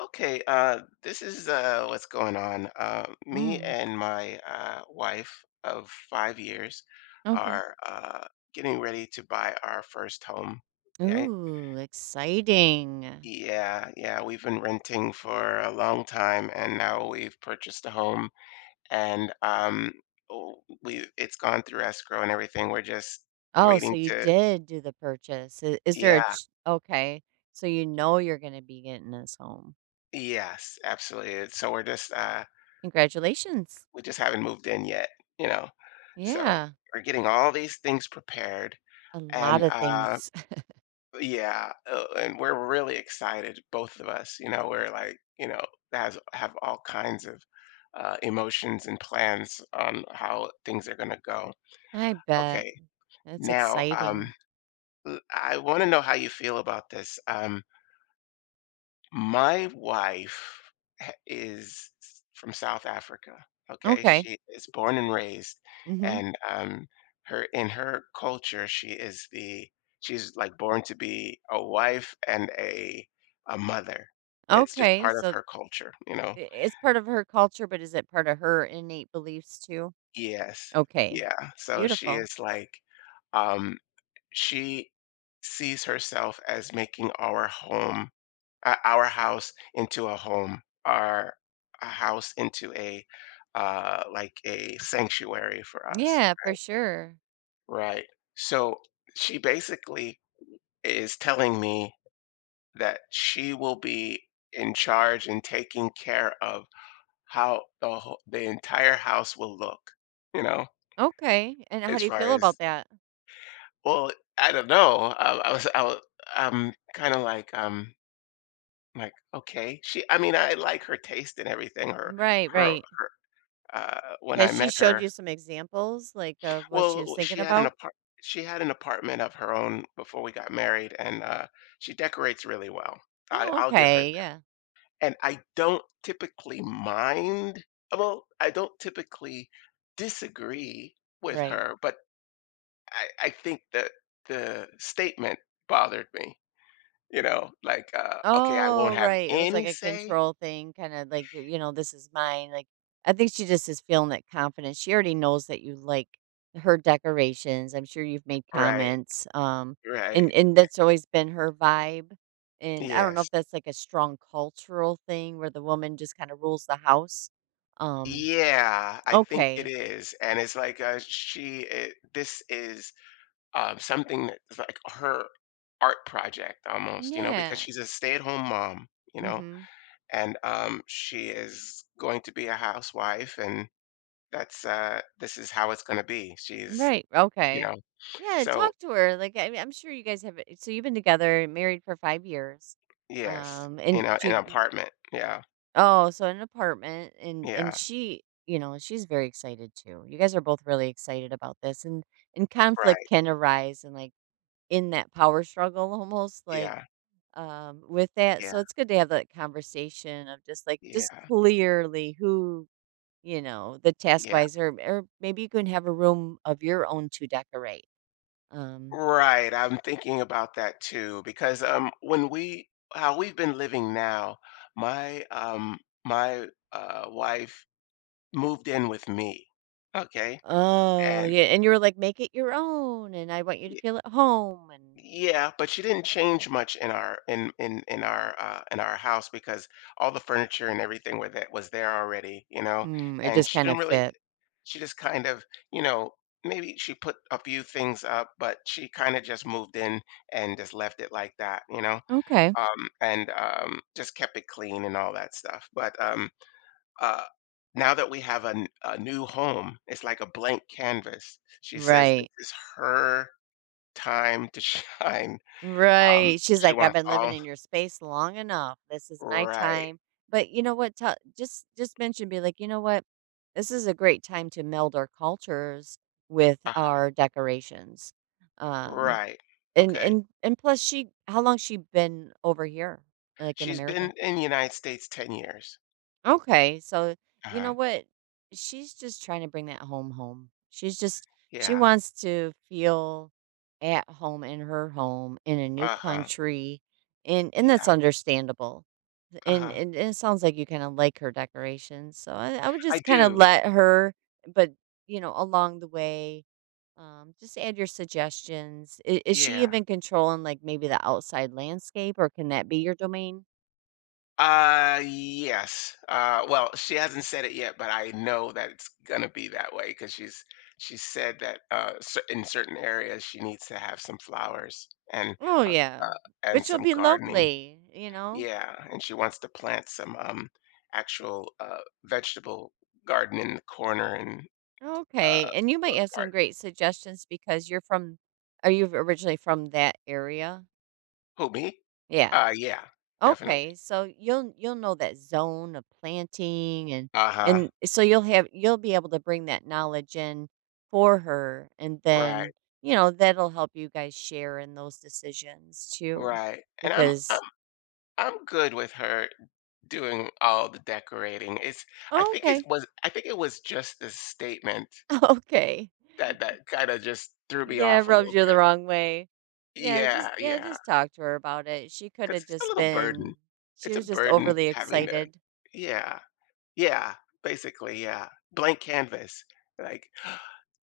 Okay, this is, what's going on. Me Mm, and my wife of 5 years okay. are getting ready to buy our first home. Yeah, Ooh, exciting. yeah, yeah. We've been renting for a long time, and now we've purchased a home, and oh, we it's gone through escrow and everything. We're just Oh, so waiting you to. did do the purchase. I- Is there a Yeah, ch- Okay? So you know you're going to be getting this home. yes, absolutely. So we're just Congratulations. We just haven't moved in yet, you know? So Yeah, we're getting all these things prepared a lot and of uh things. yeah, and we're really excited, both of us. You know, we're like, you know, has have all kinds of emotions and plans on how things are gonna go. I bet Okay, that's now, exciting. I want to know how you feel about this. My wife ha is from South Africa, okay? Okay. She is born and raised, Mhm. and, her in her culture, she is the she's, like, born to be a wife and a mother. It's just Okay, part of so her culture, you know? It's part of her culture, but is it part of her innate beliefs too? Yes. Okay. Yeah. So she Beautiful. is like, um she sees herself as making our home, our house into a home, our a house into a, like, a sanctuary for us, Yeah, for sure. right? So she basically is telling me that she will be in charge and taking care of how the entire house will look. You know, Okay. And how as do you far feel as about that? well, I don't know. I was I, wa- I'm kind of like, like, okay. She I mean, I like her taste and everything. Her Right, her right. When Has I she met showed her. you some examples, like, of what she Well, was thinking about? She had an apartment of her own before we got married, and she decorates really well. I, Oh, I'll give her. okay, yeah, And I don't typically mind. Well, I don't typically disagree with right. her, but I think that the statement bothered me. You know, like, okay, I won't Oh, have right, it was like any a say. control thing, kinda like, "This is mine." Like, I think she just is feeling that confidence. She already knows that you like her decorations. I'm sure you've made Right, comments. Right. And that's always been her vibe. And I Yeah. don't know if that's, like, a strong cultural thing where the woman just kinda rules the house. um, Yeah, I think it okay, is, and it's like, she I this is, something that's like her art project almost, you know, because yeah. she's a stay-at-home mom, you know, Mhm. and she is going to be a housewife, and this is how it's gonna be. She's Right. You Okay. know? Yeah, So talk to her. Like, I mean, I'm sure you guys have, so you've been together, married for 5 years. yes, Um you and know, an you you- apartment. Yeah, oh, so an apartment. And yeah, she, she's very excited too. You guys are both really excited about this, and conflict right. can arise, and like, in that power struggle, almost like, Yeah, with that. yeah, So it's good to have that conversation of just like, just yeah, clearly who, the task yeah. wise, or maybe you can have a room of your own to decorate. um, Right, I'm thinking about that too because, when we how we've been living now, my, um my wife moved in with me, okay? oh, And yeah, and you were like, "Make it your own, and I want you to Y feel at home," and yeah, but she didn't change much in our house because all the furniture and everything were that was there already, you know? It And just she kind didn't of really fit. she just kind of, you know, maybe she put a few things up, but she kinda just moved in and just left it like that, you know? Okay. And just kept it clean and all that stuff. But, uh, now that we have a new home, it's like a blank canvas. She says this Right. is her time to shine. Um, Right. She's she like, "I've wants been living all in your space long enough. This is my right, time." But you know what? Tell, just mention, be like, "You know what? This is a great time to meld our cultures with uh, our decorations." Um, right, and okay. and and plus, she how long she been over here, like, in She's been America? in the United States 10 years. Okay, so Uh you huh. know what? She's just trying to bring that home home. She Yeah. wants to feel at home in her home in a new Uh huh. country. And that's Yeah. understandable. Uh And huh. and, and it sounds like you kind of like her decorations. So I would I just kind of do. let her, but along the way, just add your suggestions. Is Yeah. she even controlling, like, maybe the outside landscape, or can that be your domain? Yes. Well, she hasn't said it yet, but I know that it's gonna be that way because she said that, in certain areas she needs to have some flowers, Oh uh, yeah, uh, and which will some be gardening. lovely, you know. Yeah, and she wants to plant some, actual, vegetable garden in the corner and uh Okay, and you might have some part. great suggestions because you're from. Are you originally from that area? Who me? Yeah. Yeah, definitely. Okay, so you'll know that zone of planting, and Uh-huh. and so you'll be able to bring that knowledge in for her, and Right, then that'll help you guys share in those decisions too, right. And I'm I'm because I'm good with her doing all the decorating. It's oh, okay. I think it was just the statement Okay. that kinda just threw me Yeah, off a rubbed little you the bit. wrong way. Yeah, Yeah, yeah. just talk to her about it. She could 'Cause have it's a just little burden. been It's she a was just burden overly having to. excited. Yeah, yeah, basically, yeah. Blank canvas. Like,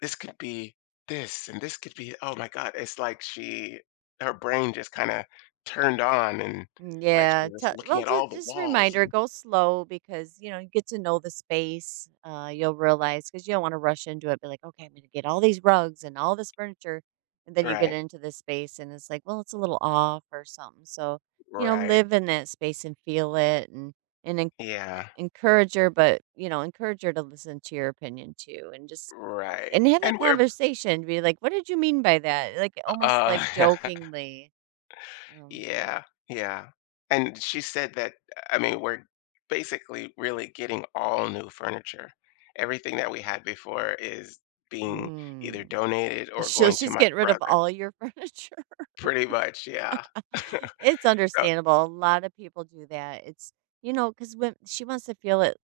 "This could be this, and this could be," oh my god, it's like she her brain just kinda turned on and, Mm. like, she Yeah. was looking Well, at all just the just walls. reminder, And go slow, because you get to know the space. You'll realize, because you don't want to rush into it. Be like, okay, I'm going to get all these rugs and all this furniture, and then you get right, into this space and it's like, well, it's a little off or something. So right. live in that space and feel it, and Yeah. encourage her, but encourage her to listen to your opinion too, and just Right, and have that and we're, conversation. Be like, what did you mean by that? Like, almost like uh, jokingly. Um, yeah, yeah, and she said that, I mean, we're basically really getting all new furniture. Everything that we had before is being mm. either donated or So going to she's my getting rid of brother. all your furniture. Pretty much, yeah. It's So understandable. A lot of people do that. It's, because when she wants to feel it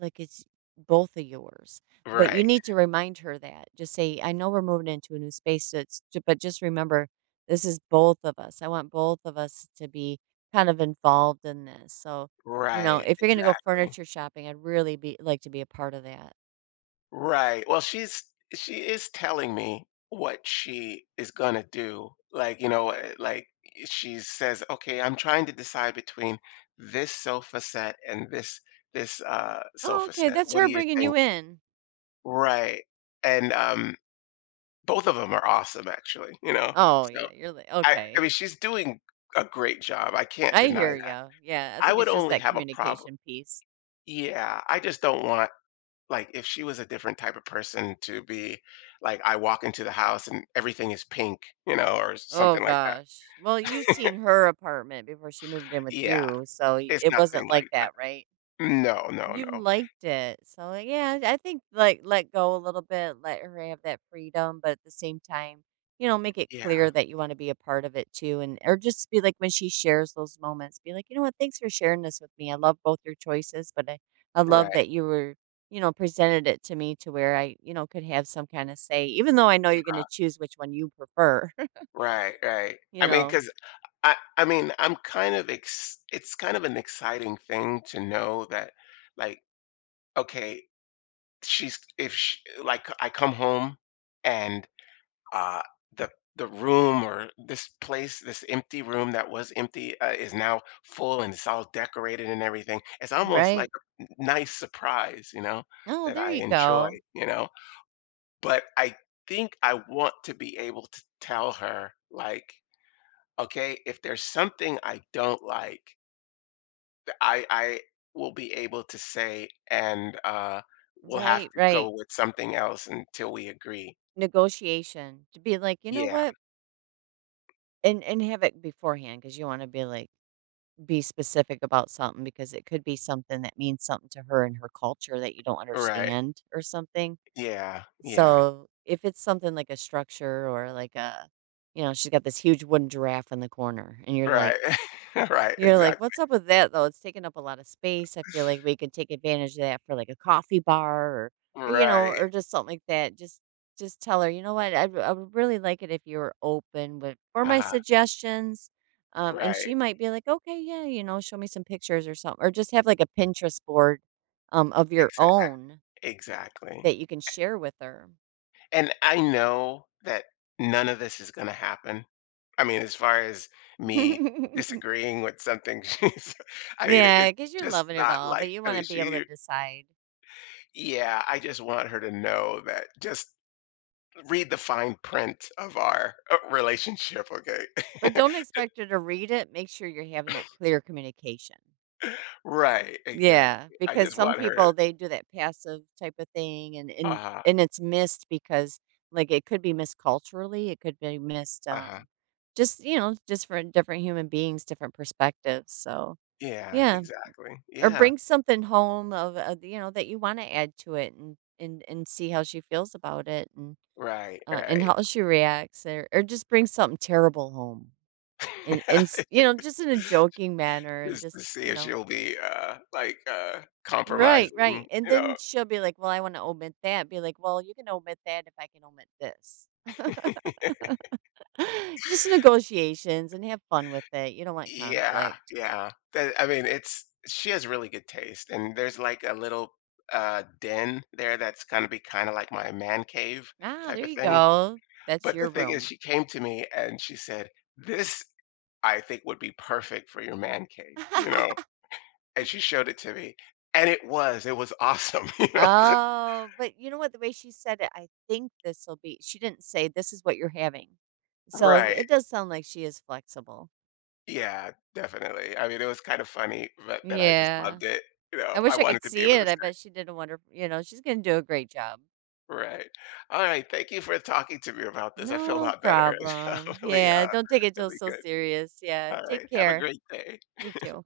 like it's both of yours, but you right, need to remind her that. Just say, I know we're moving into a new space, so but just remember, this is both of us. I want both of us to be kind of involved in this. So, right, if you're going to go exactly. furniture shopping, I'd really be like to be a part of that. Right. Well, she is telling me what she is gonna do. Like, you know, like, she says, "Okay, I'm trying to decide between this sofa set and this Oh, sofa okay. set. That's What her do you bringing think?" you in. Right. And both of them are awesome, actually, you know. Oh, So, yeah. You're like, I okay. mean, she's doing a great job. I can't I deny hear that. you. Yeah, I I think would it's just only that have a problem. communication piece. Yeah, I just don't want, like, if she was a different type of person to be, like, I walk into the house and everything is pink, you know, or Oh something like that. gosh. Well, you have seen her apartment before she moved in with Yeah, you, so it's it wasn't nothing like like that. that, right? No, no, You no. liked it. So, like, yeah, I think, like, let go a little bit, let her have that freedom, but at the same time, make it Yeah, clear that you want to be a part of it too. And or just be like, when she shares those moments, be like, you know what, thanks for sharing this with me. I love both your choices, but I love right, that you were, presented it to me to where I, could have some kind of say, even though I know you're gonna uh, choose which one you prefer, right, right. you I mean, know. because I mean, I'm kind of ex- it's kind of an exciting thing to know that, like, okay, she's if she, like, I come home, and uh, the the room or this place, this empty room that was empty, is now full and it's all decorated and everything. It's almost Right. like a nice surprise, you know, Oh, that there I you enjoy, go. you know. But I think I want to be able to tell her, like, okay, if there's something I don't like, I will be able to say, and we'll have Right, to go right. with something else until we agree. Negotiation. To be like, you know Yeah, what? And have it beforehand, because you wanna be, like, be specific about something, because it could be something that means something to her and her culture that you don't right. understand or something. Yeah, yeah. So, if it's something like a structure or like a, she's got this huge wooden giraffe in the corner, and you're Right. like Right, you're like, exactly. "What's up with that, though? It's taking up a lot of space. I feel like we could take advantage of that for, like, a coffee bar, or Right. or just something like that." Just tell her, "You know what? I would really like it if you were open with for my Uh-huh. suggestions." And Right. she might be like, "Okay, yeah," "Show me some pictures or something." Or just have, like, a Pinterest board, of your Exact own exactly. that you can share with her. And I know that none of this is gonna happen. I mean, as far as me disagreeing with something, she's I mean, it Yeah, it's because 'cause you're just loving it not, all, like, but you I mean, wanna be able to she decide. yeah, I just want her to know that, just read the fine print of our, relationship, okay? But don't expect her to read it, make sure you're having that clear communication. Right, exactly. Yeah, I because just some want her to. people, they do that passive type of thing, and and Uh-huh, and it's missed because, like, it could be missed culturally, it could be missed, uh-huh. Just for different human beings, different perspectives, so, Yeah, yeah. exactly. Or Yeah. bring something home of that you wanna add to it, and see how she feels about it, and, Right, uh, and right. how she reacts, or just bring something terrible home. And just in a joking manner, and Just to just, see you if know she'll be, like, Right, right, compromising, and you know? then she'll be like, "Well, I wanna omit that." Be like, "Well, you can omit that if I can omit this." Just negotiations, and have fun with it. You don't want Yeah, conflict. yeah. That I mean, it's she has really good taste, and there's, like, a little, den there that's gonna be kinda like my man cave Ah, type there of you thing, go. That's but the your thing is, room. she came to me and she said, "This, I think, would be perfect for your man cave," you know? And she showed it to me, and it was. It was awesome, you know? Oh, but you know what? The way she said it, I think, this'll be she didn't say, "This is what you're having." So, Right. it does sound like she is flexible. Yeah, definitely. I mean, it was kind of funny, but that I just Yeah. loved it. You know, I I wish I could wanted to be see able to it. say, I bet she did a wonderful, she's gonna do a great job. right. All right. Thank you for talking to me about this. I feel a No lot better. problem. It's really, Yeah, don't take it till really so good. serious. Yeah, All take right. Have a care. great day. You too.